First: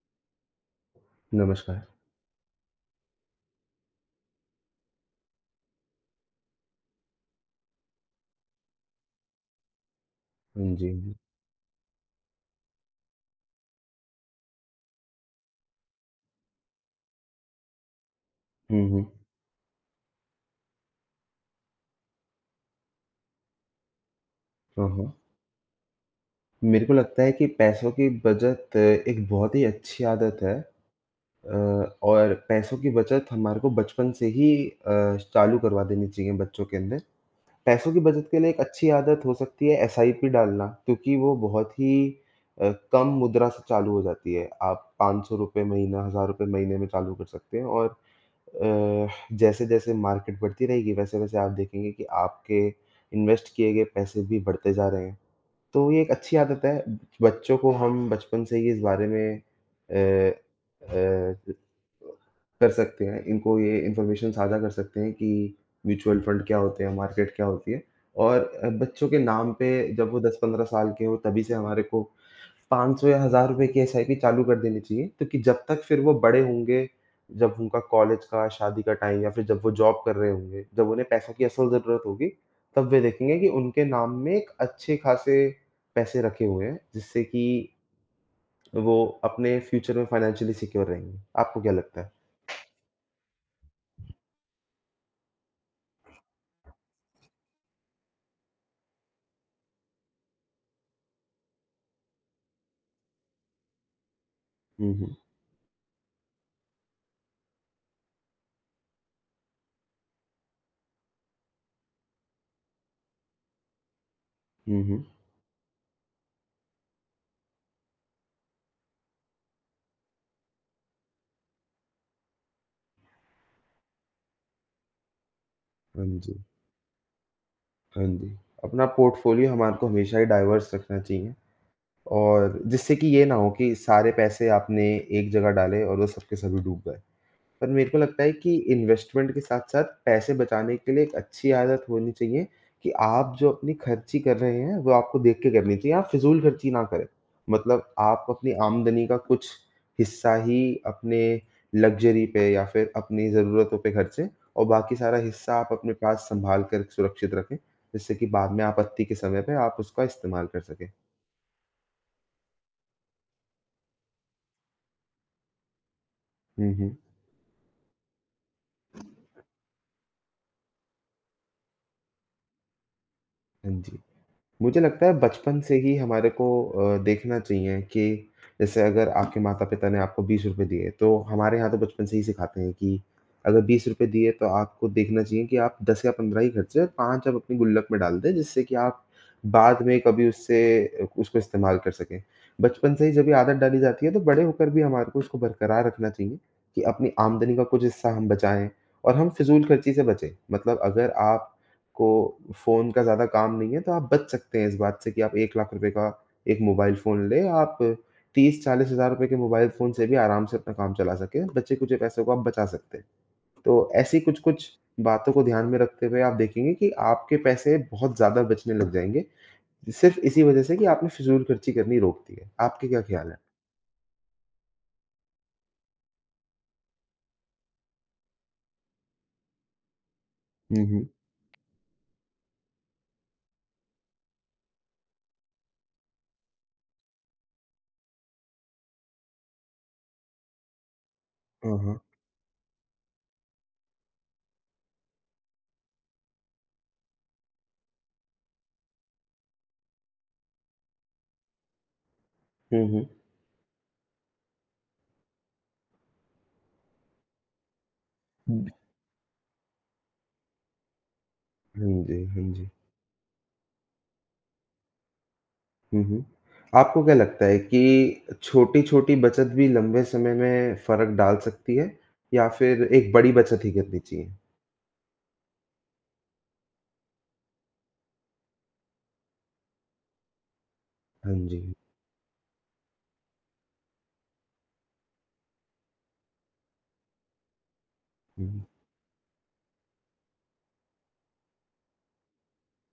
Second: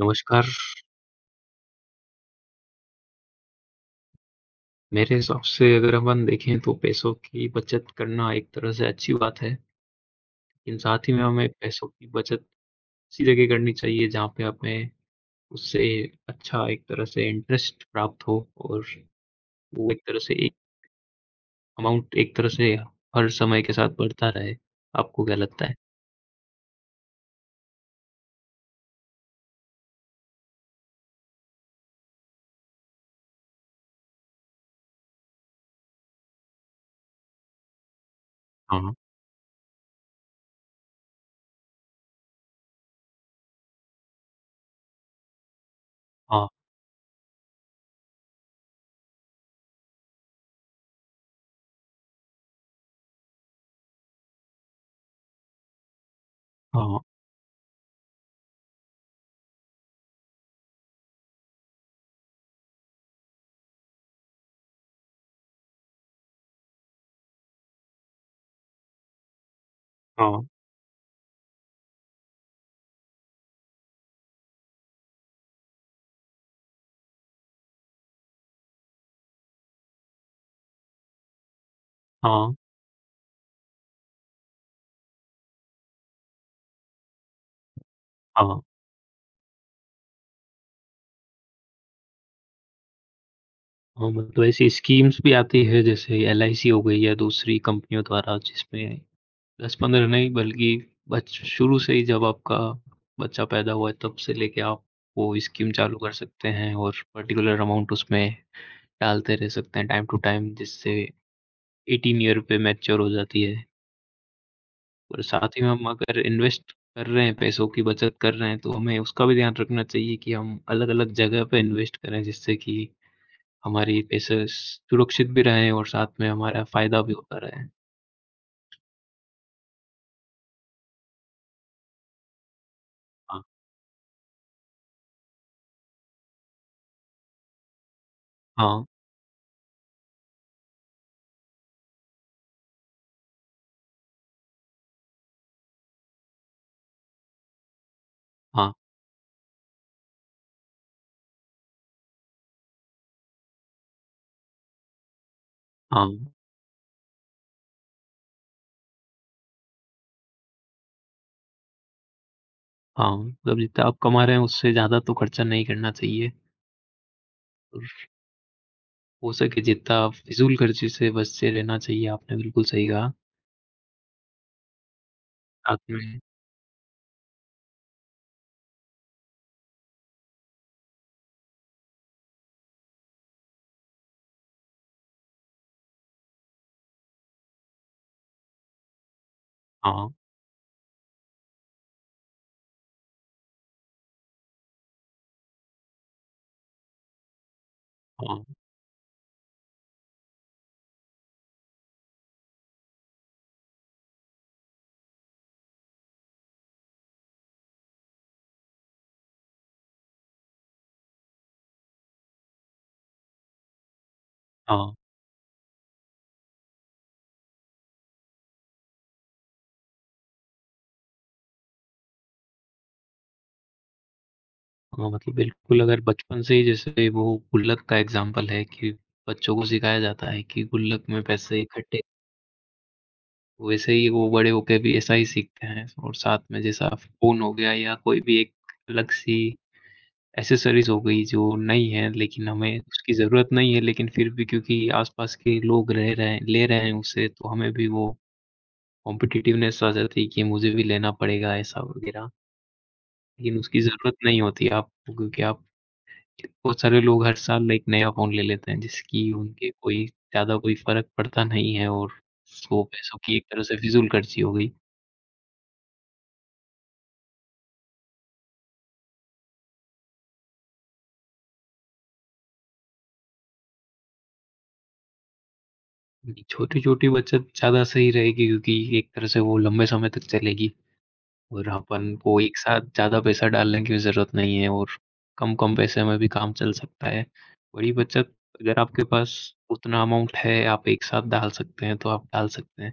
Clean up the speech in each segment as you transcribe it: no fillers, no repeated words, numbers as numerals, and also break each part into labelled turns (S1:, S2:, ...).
S1: नमस्कार।
S2: नमस्कार।
S1: मेरे हिसाब से अगर अपन देखें तो पैसों की बचत करना एक तरह से अच्छी बात है,
S2: हाँ
S1: लेकिन
S2: जी,
S1: साथ ही
S2: हुँ,
S1: में हमें पैसों की बचत उसी जगह करनी चाहिए जहाँ पे हमें उससे अच्छा एक तरह से इंटरेस्ट प्राप्त हो, और
S2: हुँ, हुँ।
S1: वो एक तरह से एक अमाउंट एक तरह से हर समय के साथ बढ़ता रहे।
S2: हाँ, हाँ।
S1: आपको क्या लगता है?
S2: मेरे को लगता है कि पैसों की बचत एक बहुत ही अच्छी आदत है अ, और पैसों की बचत हमारे को बचपन से ही चालू करवा देनी चाहिए बच्चों के अंदर। पैसों की बचत के लिए एक अच्छी
S1: हाँ,
S2: आदत हो सकती है एसआईपी डालना क्योंकि वो बहुत ही कम मुद्रा से चालू हो जाती है। आप ₹500 महीना, ₹1000
S1: हाँ,
S2: महीने में चालू कर सकते हैं और अ, जैसे-जैसे मार्केट बढ़ती रहेगी वैसे-वैसे आप देखेंगे कि आपके इन्वेस्ट किए गए पैसे भी बढ़ते जा रहे हैं। तो ये एक अच्छी आदत है।
S1: हाँ,
S2: बच्चों को हम बचपन से ही इस बारे में अ, कर सकते हैं। इनको ये इन्फॉर्मेशन साझा कर सकते हैं कि म्यूचुअल फंड क्या होते हैं, मार्केट क्या होती है और बच्चों के नाम पे जब वो
S1: हाँ,
S2: 10-15 साल के हों तभी से हमारे को 500 या ₹1000 की एसआईपी चालू कर देनी चाहिए। क्योंकि जब तक फिर वो बड़े होंगे, जब उनका कॉलेज का, शादी का टाइम या फिर जब वो जॉब कर रहे होंगे, जब उन्हें पैसों की असल ज़रूरत होगी,
S1: हाँ,
S2: तब वे देखेंगे कि उनके नाम में एक अच्छे खासे पैसे रखे हुए हैं, जिससे कि
S1: हाँ।
S2: वो अपने फ्यूचर में फाइनेंशियली सिक्योर रहेंगे। आपको क्या लगता है?
S1: हाँ, मतलब ऐसी स्कीम्स भी आती है जैसे एलआईसी हो गई या दूसरी कंपनियों द्वारा, जिसमें 10-15 नहीं, बल्कि बच शुरू से ही, जब आपका बच्चा पैदा हुआ है, तब से लेके आप
S2: हुँ, हुँ।
S1: वो स्कीम चालू कर सकते हैं, और पर्टिकुलर अमाउंट उसमें डालते रह सकते हैं टाइम टू टाइम, जिससे 18 ईयर पे मैच्योर हो जाती है।
S2: हुँ, हुँ।
S1: और साथ ही में हम अगर इन्वेस्ट कर रहे हैं, पैसों की बचत कर रहे हैं, तो हमें उसका भी ध्यान रखना चाहिए कि हम अलग-अलग जगह पे इन्वेस्ट करें, जिससे कि हमारी पैसे सुरक्षित भी रहें और
S2: हाँ
S1: साथ में
S2: जी,
S1: हमारा फ़ायदा भी होता रहे।
S2: हाँ जी। अपना पोर्टफोलियो हमारे को हमेशा ही डाइवर्स रखना चाहिए और जिससे कि ये ना
S1: हाँ,
S2: हो कि सारे पैसे आपने एक जगह डाले और वो सब के सभी डूब गए। पर मेरे को लगता है कि
S1: हाँ,
S2: इन्वेस्टमेंट के साथ-साथ पैसे बचाने के लिए एक अच्छी आदत होनी चाहिए कि आप जो अपनी खर्ची कर रहे हैं, वो आपको देख के करनी चाहिए। आप फिज़ूल खर्ची ना करें। मतलब आप अपनी
S1: हाँ,
S2: आमदनी का कुछ हिस्सा ही अपने लग्ज़री पे या फिर अपनी ज़रूरतों पे खर्चें और बाकी सारा हिस्सा आप अपने पास
S1: हाँ।
S2: सँभाल कर सुरक्षित रखें, जिससे कि बाद में आपत्ति के समय पे आप उसका इस्तेमाल कर सकें।
S1: हाँ, मतलब जितना आप कमा रहे हैं उससे ज़्यादा तो खर्चा नहीं करना चाहिए,
S2: हुँ, हुँ।
S1: और हो सके जितना फ़िज़ूल खर्चे से बचे रहना चाहिए। आपने बिल्कुल सही कहा।
S2: हाँ जी। मुझे लगता है बचपन से
S1: साथ
S2: ही
S1: में।
S2: हमारे को देखना चाहिए कि जैसे अगर आपके माता-पिता ने आपको ₹20 दिए, तो हमारे यहाँ तो बचपन से ही सिखाते हैं कि अगर ₹20 दिए तो आपको देखना चाहिए कि आप 10 या 15 ही खर्चे और 5 आप अपनी गुल्लक में डाल दें, जिससे कि आप बाद में
S1: हाँ,
S2: कभी उससे उसको इस्तेमाल कर सकें। बचपन से ही जब ये आदत डाली जाती है, तो बड़े होकर भी हमारे को इसको बरकरार रखना चाहिए कि अपनी आमदनी का कुछ हिस्सा हम
S1: हाँ,
S2: बचाएँ और हम फिज़ूल खर्ची से बचें। मतलब अगर आप को फ़ोन का ज़्यादा काम नहीं है, तो आप बच सकते हैं इस बात से कि आप 1 लाख रुपए का एक मोबाइल फ़ोन लें। आप 30-40 हज़ार रुपए के मोबाइल फ़ोन से भी आराम से अपना काम चला सकें, बचे कुचे पैसों को आप बचा सकते हैं। तो ऐसी कुछ-कुछ
S1: हाँ,
S2: बातों को ध्यान में रखते हुए आप देखेंगे कि आपके पैसे बहुत ज़्यादा बचने लग जाएँगे, सिर्फ़ इसी वजह से कि आपने फ़िज़ूल खर्ची करनी रोक दी है। आपके क्या ख़्याल है?
S1: हाँ, मतलब बिल्कुल अगर बचपन से ही, जैसे वो गुल्लक का एग्ज़ाम्पल है कि बच्चों को सिखाया जाता है कि
S2: हुँ,
S1: गुल्लक
S2: हुँ।
S1: में पैसे इकट्ठे, वैसे ही वो बड़े होके भी ऐसा ही सीखते हैं। और साथ में जैसा फ़ोन हो गया या कोई भी एक अलग-सी एक्सेसरीज़ हो गई, जो
S2: हाँ,
S1: नई
S2: हाँ।
S1: हैं लेकिन हमें उसकी ज़रूरत नहीं है, लेकिन फिर भी क्योंकि आस-पास के लोग रह रहे हैं, ले रहे हैं, उससे तो हमें भी वो कॉम्पिटिटिवनेस आ जाती है कि मुझे भी लेना पड़ेगा ऐसा वग़ैरह।
S2: हुँ, हुँ।
S1: लेकिन उसकी ज़रूरत नहीं होती आपको, क्योंकि आप, बहुत सारे लोग हर साल एक नया फ़ोन ले लेते हैं, जिसकी उनके कोई ज़्यादा कोई फ़र्क पड़ता नहीं है,
S2: हुँ,
S1: और
S2: जी, हाँ जी।
S1: वो पैसों की एक तरह से फिज़ूलखर्ची हो गई।
S2: हुँ, हुँ। आपको क्या लगता है कि छोटी-छोटी बचत भी लंबे समय में फ़र्क डाल सकती है या फिर एक बड़ी बचत ही करनी चाहिए?
S1: छोटी-छोटी बचत ज़्यादा सही रहेगी, क्योंकि एक तरह से वो लंबे समय तक चलेगी।
S2: हाँ जी।
S1: और अपन को एक साथ ज़्यादा पैसा डालने की भी ज़रूरत नहीं है, और कम-कम पैसे में भी काम चल सकता है। बड़ी बचत,
S2: हुँ,
S1: अगर आपके पास उतना अमाउंट है, आप एक साथ डाल सकते हैं, तो आप डाल सकते हैं।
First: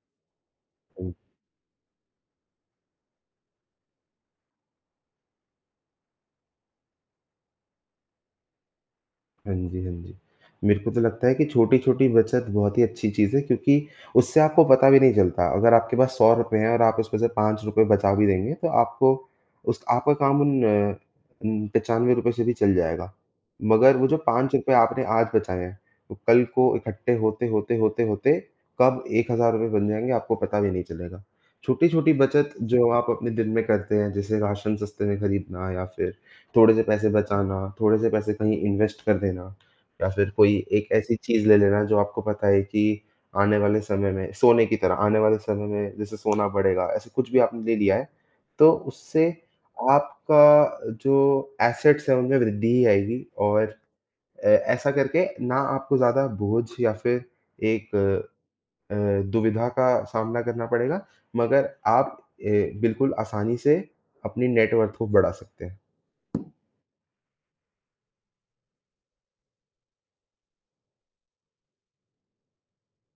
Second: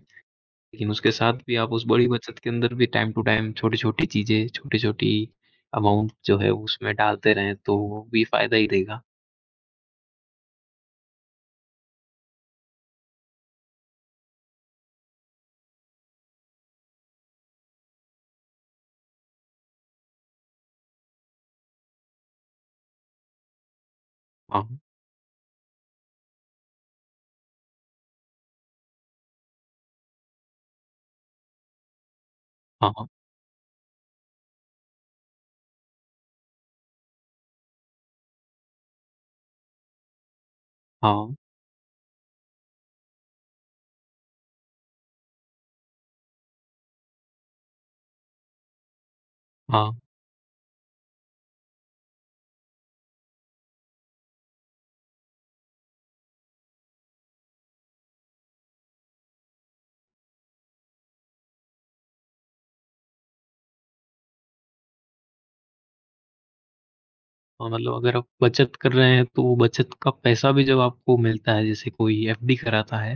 S1: लेकिन उसके
S2: हुँ।
S1: साथ भी आप उस बड़ी बचत के अंदर भी टाइम टू टाइम छोटी-छोटी चीज़ें, छोटी-छोटी अमाउंट जो है उसमें डालते रहें, तो वो भी फ़ायदा ही देगा।
S2: हाँ जी, हाँ जी। मेरे को तो लगता है कि छोटी-छोटी बचत बहुत ही अच्छी चीज़ है क्योंकि उससे आपको पता भी नहीं चलता। अगर आपके पास ₹100 हैं और आप उसमें से ₹5 बचा भी देंगे तो आपको उस आपका काम उन उन ₹95 से भी चल जाएगा। मगर वो जो ₹5
S1: हाँ,
S2: आपने आज बचाए हैं, वो कल को इकट्ठे होते, होते, होते, होते कब ₹1,000 बन जाएँगे आपको पता भी नहीं चलेगा। छोटी-छोटी बचत जो
S1: हाँ,
S2: आप
S1: हाँ,
S2: अपने दिन में करते हैं, जैसे राशन सस्ते में खरीदना या फिर थोड़े से पैसे बचाना, थोड़े से पैसे कहीं इन्वेस्ट कर देना या फिर कोई एक ऐसी
S1: हाँ,
S2: चीज़ ले लेना जो आपको पता है कि आने वाले समय में सोने की तरह आने वाले समय में जैसे सोना बढ़ेगा, ऐसे कुछ भी आपने ले लिया है, तो उससे
S1: हाँ,
S2: आपका जो एसेट्स हैं उनमें वृद्धि ही आएगी और ऐसा करके ना आपको ज़्यादा बोझ या फिर एक अ, दुविधा का सामना करना पड़ेगा, मगर आप अ, बिल्कुल आसानी से अपनी नेट वर्थ को बढ़ा सकते हैं।
S1: हाँ, मतलब अगर आप बचत कर रहे हैं, तो वो बचत का पैसा भी जब आपको मिलता है, जैसे कोई एफडी कराता है,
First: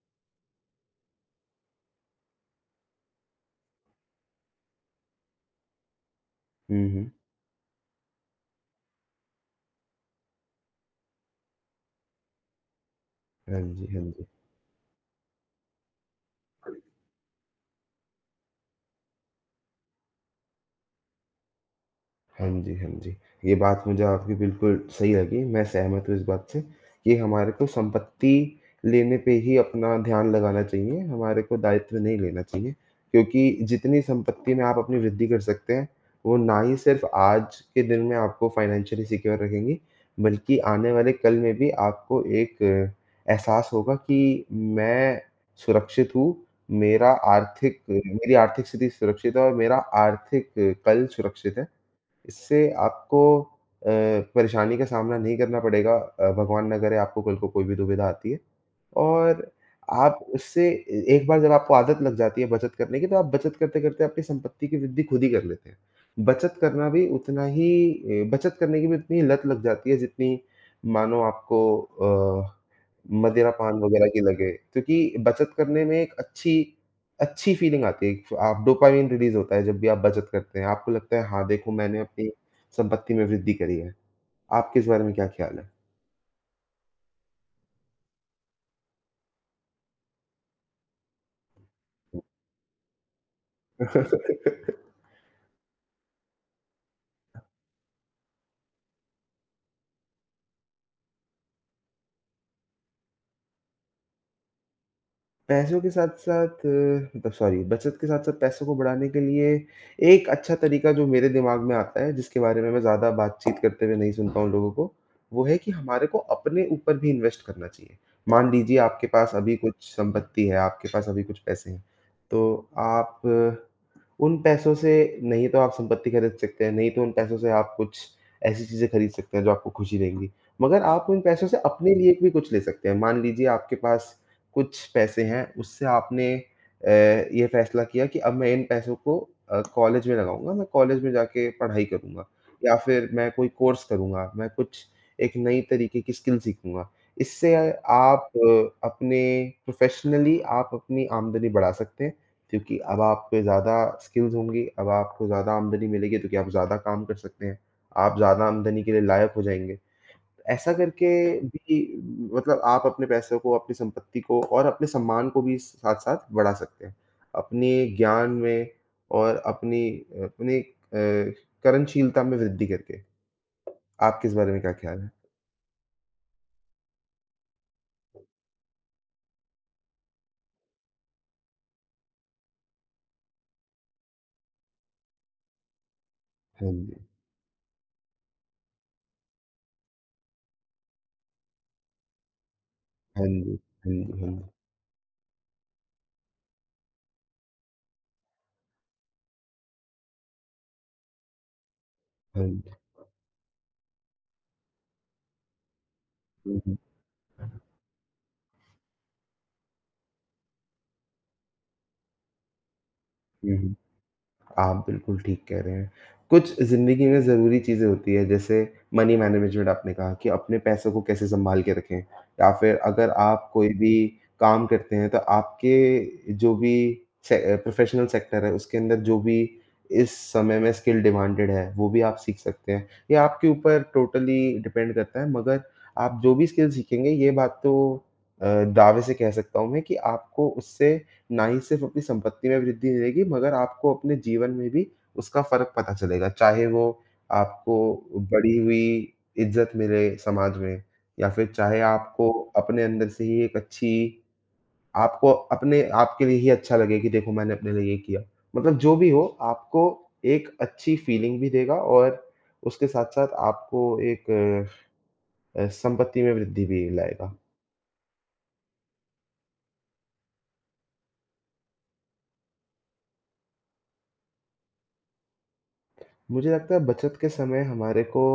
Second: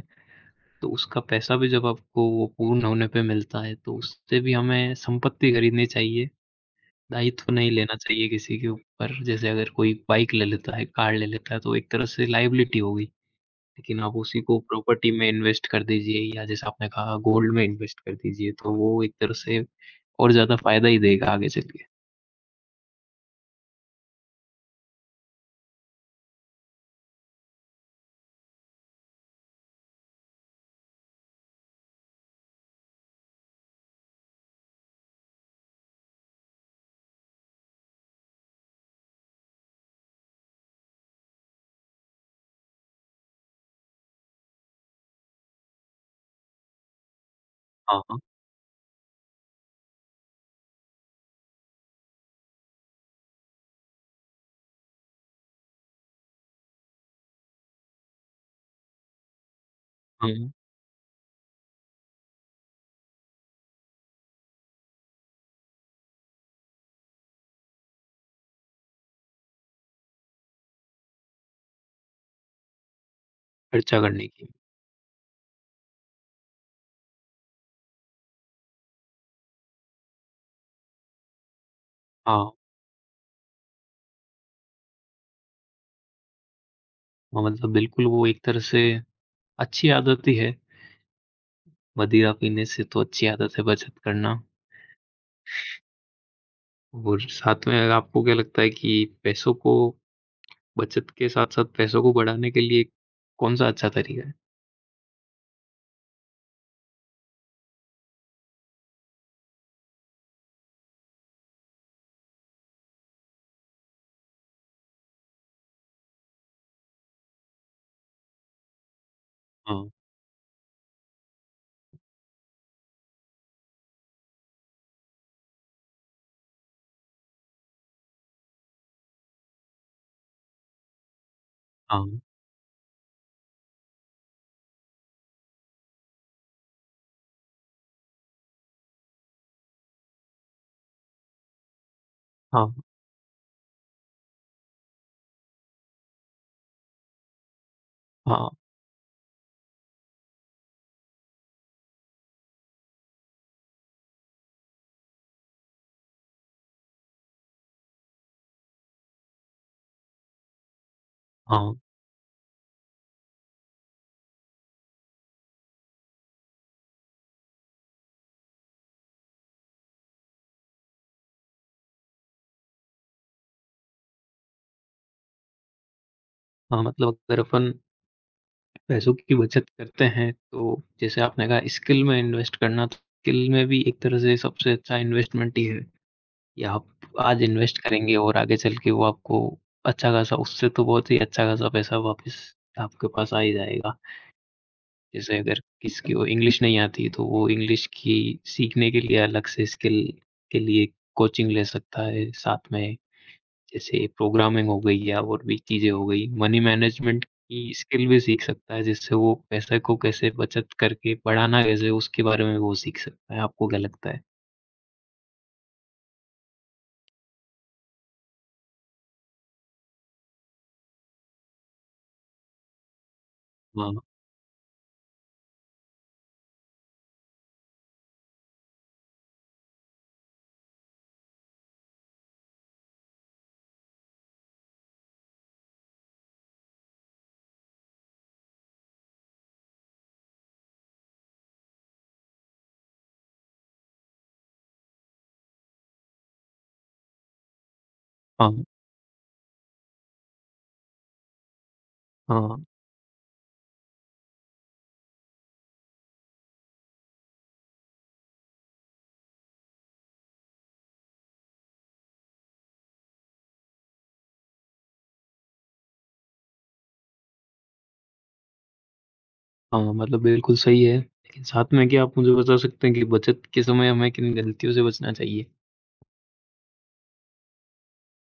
S1: तो उसका पैसा भी जब आपको वो पूर्ण होने पे मिलता है, तो उससे भी हमें संपत्ति खरीदनी चाहिए,
S2: हुँ, हुँ।
S1: दायित्व नहीं लेना चाहिए किसी के ऊपर। जैसे अगर कोई बाइक ले लेता है, कार ले लेता है, तो एक तरह से लायबिलिटी हो गई।
S2: हाँ जी,
S1: लेकिन
S2: हाँ
S1: आप
S2: जी।
S1: उसी को प्रॉपर्टी में इन्वेस्ट कर दीजिए, या जैसे आपने कहा गोल्ड में इन्वेस्ट कर दीजिए, तो वो एक तरह से और ज़्यादा फ़ायदा ही देगा आगे चल के।
S2: हाँ जी, हाँ जी। ये बात मुझे आपकी बिल्कुल सही लगी। मैं सहमत हूँ इस बात से कि हमारे को संपत्ति लेने पे ही अपना ध्यान लगाना चाहिए, हमारे को दायित्व नहीं लेना चाहिए। क्योंकि जितनी संपत्ति में आप अपनी वृद्धि कर सकते हैं, वो ना ही सिर्फ़ आज के दिन में आपको फ़ाइनेंशियली सिक्योर रखेंगी, बल्कि आने वाले कल में भी आपको एक एहसास होगा कि मैं सुरक्षित हूँ, मेरा आर्थिक
S1: हाँ, हाँ।
S2: मेरी आर्थिक स्थिति सुरक्षित है और मेरा आर्थिक कल सुरक्षित है। इससे आपको अ, परेशानी का सामना नहीं करना पड़ेगा, भगवान ना करे आपको कल को कोई भी दुविधा आती है। और आप
S1: हुँ,
S2: उससे ए एक बार जब आपको आदत लग जाती है बचत करने की, तो आप बचत करते-करते अपनी संपत्ति की वृद्धि खुद ही कर लेते हैं। बचत करना भी उतना ही बचत करने की भी उतनी ही लत लग जाती है जितनी मानो आपको मदिरा पान
S1: खर्चा
S2: वगैरह की
S1: करने की।
S2: लगे। क्योंकि बचत करने में एक अच्छी अच्छी फ़ीलिंग आती है। आप डोपामाइन रिलीज़ होता है जब भी आप बचत करते हैं। आपको लगता है हाँ, देखो मैंने अपनी
S1: हाँ,
S2: संपत्ति में वृद्धि करी है। आपके इस बारे में क्या ख़्याल है?
S1: हाँ, मतलब बिल्कुल वो एक तरह से अच्छी आदत ही है। मदिरा पीने से तो अच्छी आदत है बचत करना। और साथ में आपको क्या लगता है कि पैसों को, बचत के साथ-साथ पैसों को बढ़ाने के लिए कौन-सा अच्छा तरीका है?
S2: पैसों के साथ-साथ मतलब सॉरी बचत के साथ-साथ पैसों को बढ़ाने के लिए एक अच्छा तरीका जो मेरे दिमाग में आता है, जिसके बारे में मैं ज़्यादा बातचीत करते हुए नहीं सुनता हूँ लोगों को, वो है कि हमारे को अपने ऊपर भी इन्वेस्ट करना चाहिए। मान लीजिए आपके पास अभी कुछ
S1: हाँ,
S2: संपत्ति है, आपके पास अभी कुछ पैसे हैं, तो आप उन पैसों से नहीं तो आप संपत्ति खरीद सकते हैं, नहीं तो उन पैसों से आप कुछ ऐसी चीज़ें खरीद सकते हैं जो आपको खुशी देंगी। मगर आप उन पैसों से अपने लिए
S1: हाँ,
S2: भी कुछ ले सकते हैं। मान लीजिए आपके पास कुछ पैसे हैं, उससे आपने ये फ़ैसला किया कि अब मैं इन पैसों को कॉलेज में लगाऊँगा, मैं कॉलेज में जाके पढ़ाई करूँगा या
S1: हाँ,
S2: फिर मैं कोई कोर्स करूँगा, मैं कुछ एक नई तरीके की स्किल सीखूँगा। इससे आप
S1: हाँ,
S2: अ, अपने प्रोफ़ेशनली आप अपनी आमदनी बढ़ा सकते हैं क्योंकि अब आप पे ज़्यादा स्किल्स होंगी, अब आपको ज़्यादा आमदनी मिलेगी, तो कि आप ज़्यादा काम कर सकते हैं, आप ज़्यादा आमदनी के लिए लायक हो जाएँगे। ऐसा करके
S1: हाँ,
S2: भी मतलब आप अपने पैसों को, अपनी संपत्ति को और अपने सम्मान को भी साथ-साथ बढ़ा सकते हैं। अपने ज्ञान में और अपनी अपनी अ, कर्मशीलता में वृद्धि करके। आपके इस बारे में क्या ख़्याल है?
S1: हाँ, मतलब अगर अपन पैसों की बचत करते हैं, तो जैसे आपने कहा स्किल में इन्वेस्ट करना, तो स्किल में भी एक तरह से सबसे अच्छा इन्वेस्टमेंट ही है कि
S2: हाँ
S1: आप
S2: जी।
S1: आज इन्वेस्ट करेंगे और आगे चल के वो आपको अच्छा खासा, उससे तो बहुत ही अच्छा खासा पैसा वापस आपके
S2: हाँ
S1: पास आ ही
S2: जी। हाँ
S1: जाएगा।
S2: जी, हाँ जी,
S1: जैसे अगर किसी को इंग्लिश नहीं आती, तो वो इंग्लिश की सीखने के लिए अलग से स्किल के लिए कोचिंग ले सकता है।
S2: हाँ जी।
S1: साथ
S2: हाँ
S1: में जैसे प्रोग्रामिंग हो गई या और भी चीज़ें हो गई,
S2: जी।
S1: मनी
S2: हुँ, हुँ।
S1: मैनेजमेंट की स्किल भी सीख सकता है, जिससे वो पैसे को कैसे बचत करके बढ़ाना कैसे, उसके बारे में वो सीख सकता है।
S2: हुँ,
S1: आपको
S2: हुँ।
S1: क्या लगता है?
S2: आप बिल्कुल ठीक कह रहे हैं। कुछ ज़िंदगी में ज़रूरी चीज़ें होती हैं, जैसे मनी मैनेजमेंट आपने कहा कि अपने पैसों को कैसे सँभाल के रखें या फिर अगर आप कोई
S1: हाँ,
S2: भी काम करते हैं, तो आपके जो भी प्रोफ़ेशनल सेक्टर है, उसके अंदर जो भी इस समय में स्किल डिमांडेड है, वो भी आप सीख सकते हैं। ये आपके ऊपर टोटली डिपेंड करता है, मगर आप जो भी स्किल सीखेंगे, ये बात तो अ, दावे से कह सकता हूँ मैं कि आपको उससे ना ही सिर्फ़ अपनी संपत्ति में वृद्धि मिलेगी, मगर आपको अपने जीवन में भी उसका फ़र्क पता चलेगा। चाहे वो आपको बढ़ी
S1: हाँ,
S2: हुई इज़्ज़त मिले समाज में या फिर चाहे आपको
S1: हाँ,
S2: अपने अंदर से ही एक अच्छी आपको अपने आप के लिए ही अच्छा लगे कि देखो मैंने अपने लिए ये किया। मतलब जो भी हो आपको एक अच्छी फ़ीलिंग भी देगा और उसके साथ-साथ आपको एक संपत्ति में वृद्धि भी लाएगा।
S1: हाँ, मतलब बिल्कुल सही है। लेकिन साथ में क्या आप मुझे बता सकते हैं कि बचत के समय हमें किन गलतियों से बचना चाहिए?
S2: मुझे लगता है बचत के समय हमारे को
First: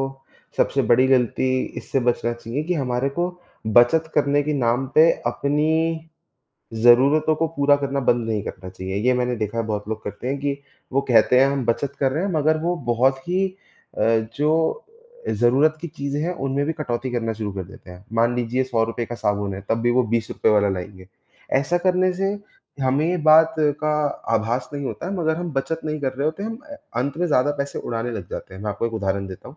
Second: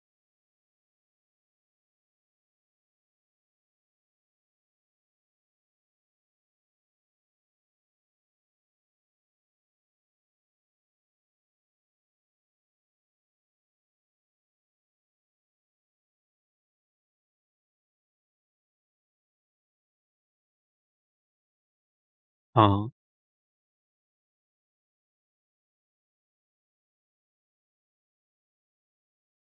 S2: सबसे बड़ी गलती इससे बचना चाहिए कि हमारे को बचत करने के नाम पे अपनी ज़रूरतों को पूरा करना बंद नहीं करना चाहिए। ये मैंने देखा है बहुत लोग करते हैं कि वो कहते हैं हम बचत कर रहे हैं मगर वो बहुत ही अ, जो ज़रूरत की चीज़ें हैं उनमें भी कटौती करना शुरू कर देते हैं। मान लीजिए ₹100 का साबुन है तब भी वो ₹20 वाला लाएँगे। ऐसा करने से
S1: हाँ,
S2: हमें ये बात का आभास नहीं होता है मगर हम बचत नहीं कर रहे होते हैं, हम अंत में ज़्यादा पैसे उड़ाने लग जाते हैं। मैं आपको एक उदाहरण देता हूँ।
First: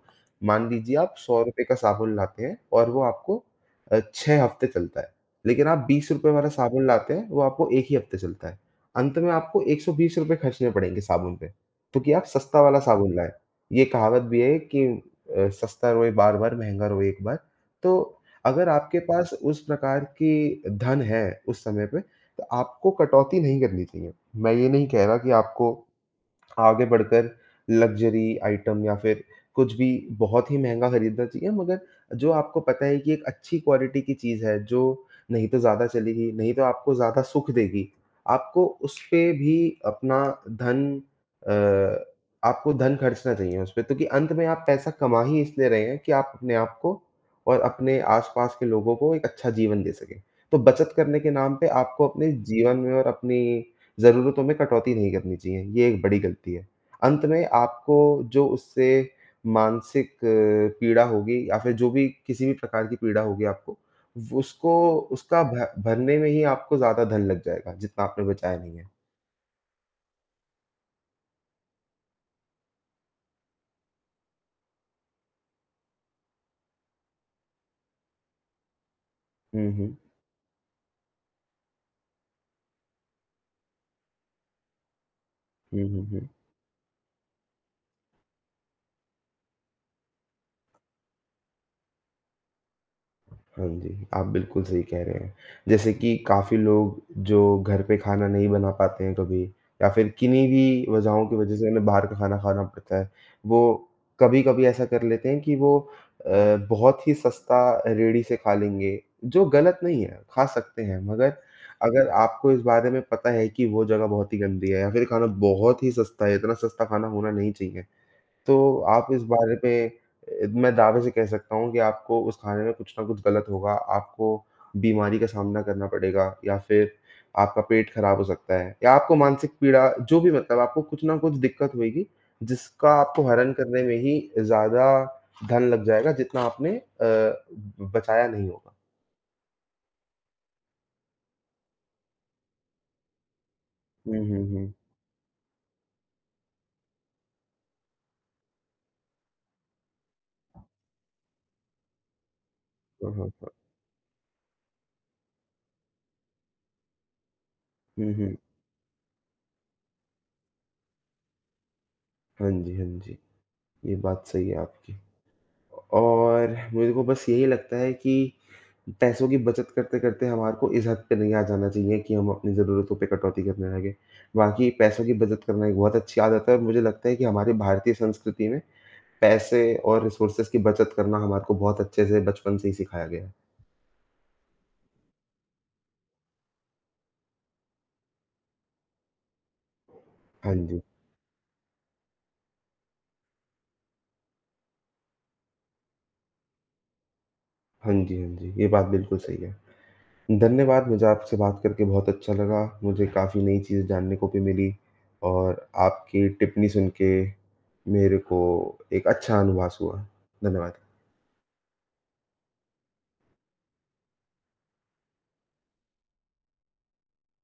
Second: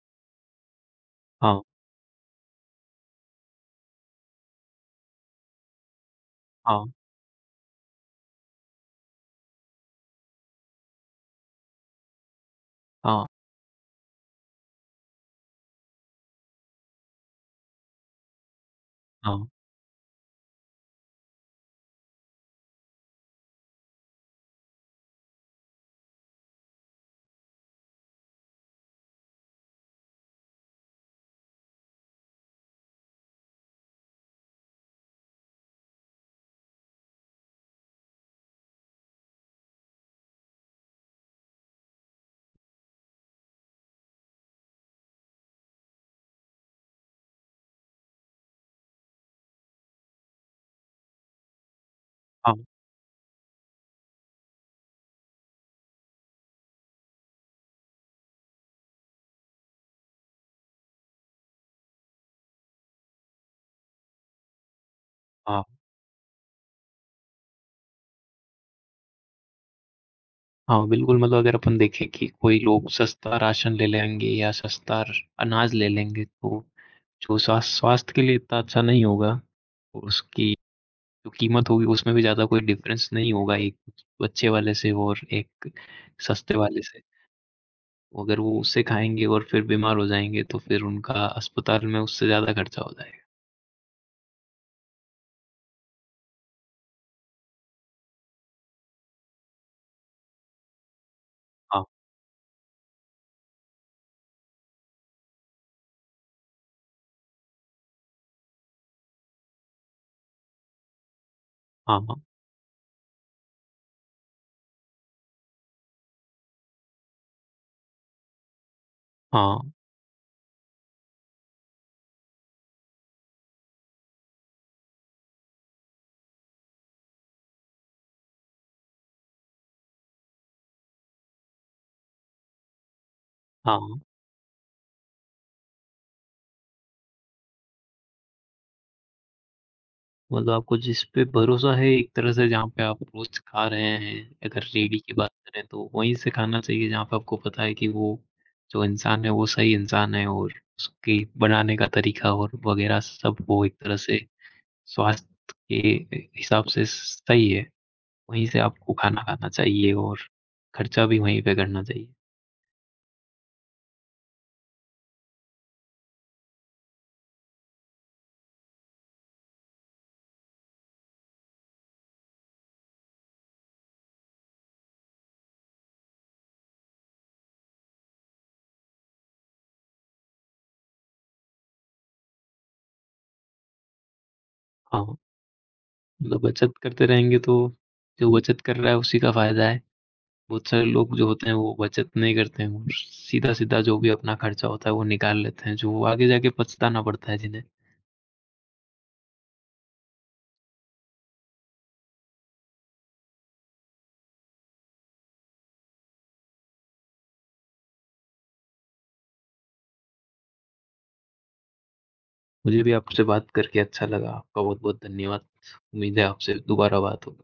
S2: मान लीजिए आप ₹100
S1: हाँ,
S2: का साबुन लाते हैं और वो आपको 6 हफ़्ते चलता है। लेकिन आप ₹20 वाला
S1: हाँ,
S2: साबुन लाते हैं, वो आपको 1 ही हफ़्ते चलता है। अंत में आपको ₹120 खर्चने पड़ेंगे साबुन पे, क्योंकि आप सस्ता वाला साबुन
S1: हाँ,
S2: लाए। ये कहावत भी है कि सस्ता रोए बार-बार, महँगा रोए एक बार। तो अगर आपके पास
S1: हाँ,
S2: उस प्रकार की धन है उस समय पे, तो आपको कटौती नहीं करनी चाहिए। मैं ये नहीं कह रहा कि आपको आगे बढ़कर लग्ज़री आइटम या फिर कुछ भी बहुत ही महँगा खरीदना चाहिए, मगर जो आपको पता है कि एक अच्छी क्वालिटी की चीज़ है, जो नहीं तो ज़्यादा चलेगी, नहीं तो आपको ज़्यादा सुख देगी। आपको उस पे भी धन अ, आपको धन खर्चना चाहिए उस पे, तो कि अंत में आप पैसा कमा ही इसलिए रहे हैं कि आप अपने आप को और अपने आस-पास के लोगों को एक अच्छा जीवन दे सकें। तो बचत करने के नाम पे आपको अपने
S1: हाँ,
S2: जीवन में और अपनी ज़रूरतों में कटौती नहीं करनी चाहिए, ये एक बड़ी गलती है। अंत में आपको जो उससे मानसिक पीड़ा होगी या फिर जो भी किसी भी प्रकार की पीड़ा होगी आपको, वो उसको उसका
S1: हाँ।
S2: भ भरने में ही आपको ज़्यादा धन लग जाएगा, जितना आपने बचाया नहीं है।
S1: हाँ, बिल्कुल, मतलब अगर अपन देखें कि कोई लोग सस्ता राशन ले लेंगे या सस्ता अनाज ले लेंगे, तो जो स्वास्थ्य स्वास्थ्य के लिए इतना अच्छा नहीं होगा,
S2: हुँ, हुँ।
S1: और उसकी जो कीमत होगी उसमें भी ज़्यादा कोई डिफरेंस नहीं होगा एक अच्छे वाले से और एक
S2: हुँ, हुँ, हुँ।
S1: सस्ते वाले से। अगर वो उससे खाएंगे और फिर बीमार हो जाएंगे, तो फिर उनका अस्पताल में उससे ज़्यादा खर्चा हो जाएगा।
S2: हाँ जी, आप बिल्कुल सही कह रहे हैं। जैसे कि काफ़ी लोग जो घर पे खाना नहीं बना पाते हैं कभी या फिर किन्हीं भी वजहों की वज़ह से
S1: हाँ,
S2: उन्हें बाहर का खाना खाना पड़ता है। वो कभी-कभी ऐसा कर लेते हैं कि वो अ, बहुत ही सस्ता रेहड़ी से खा लेंगे, जो गलत नहीं है, खा सकते हैं। मगर
S1: हाँ,
S2: अगर
S1: हाँ,
S2: आपको इस बारे में पता है कि वो जगह बहुत ही गंदी है या फिर खाना बहुत ही सस्ता है, इतना सस्ता खाना होना नहीं चाहिए। तो आप इस बारे पे मैं दावे से कह सकता हूँ कि आपको उस खाने में कुछ न कुछ गलत होगा, आपको बीमारी का सामना करना पड़ेगा या फिर आपका पेट खराब हो सकता है या आपको मानसिक पीड़ा जो भी मतलब आपको कुछ न कुछ दिक्कत होएगी, जिसका आपको हरण
S1: हाँ,
S2: करने में
S1: हाँ,
S2: ही ज़्यादा धन लग जाएगा जितना आपने बचाया नहीं होगा।
S1: मतलब आपको जिस पे भरोसा है एक तरह से, जहाँ पे आप रोज़ खा रहे
S2: हुँ,
S1: हैं,
S2: हुँ,
S1: अगर
S2: हुँ।
S1: रेडी की बात करें तो वहीं से खाना चाहिए, जहाँ पे आपको पता है कि वो जो इंसान है वो सही इंसान है, और उसकी बनाने का तरीका और वग़ैरह
S2: हाँ, हाँ,
S1: सब
S2: हाँ।
S1: वो एक तरह से स्वास्थ्य के हिसाब से सही है।
S2: हुँ, हुँ।
S1: वहीं से आपको खाना खाना चाहिए, और खर्चा भी वहीं पे करना चाहिए।
S2: हाँ जी, हाँ जी। ये बात सही है आपकी। और मेरे को बस यही लगता है कि पैसों की बचत करते-करते हमारे को इस हद पे नहीं आ जाना चाहिए कि हम अपनी ज़रूरतों पे कटौती करने लगे। बाकी पैसों की बचत करना एक बहुत अच्छी आदत है और मुझे लगता है कि हमारी भारतीय संस्कृति में पैसे और रिसोर्सेज़ की बचत करना हमारे को बहुत अच्छे से बचपन से ही सिखाया गया है।
S1: हाँ, मतलब बचत करते रहेंगे तो जो बचत कर रहा है उसी का फ़ायदा है।
S2: हाँ
S1: बहुत
S2: जी।
S1: सारे लोग जो होते हैं वो बचत नहीं करते हैं, और सीधा-सीधा जो भी अपना खर्चा होता है वो निकाल लेते हैं, जो आगे जाके पछताना पड़ता है जिन्हें।
S2: हाँ जी, हाँ जी। ये बात बिल्कुल सही है। धन्यवाद, मुझे आपसे बात करके बहुत अच्छा लगा। मुझे काफ़ी नई चीज़ें जानने को भी मिली और आपकी टिप्पणी सुन के मेरे को एक अच्छा अनुभव हुआ। धन्यवाद।
S1: मुझे भी आपसे बात करके अच्छा लगा, आपका बहुत-बहुत धन्यवाद। उम्मीद है आपसे दोबारा बात हो।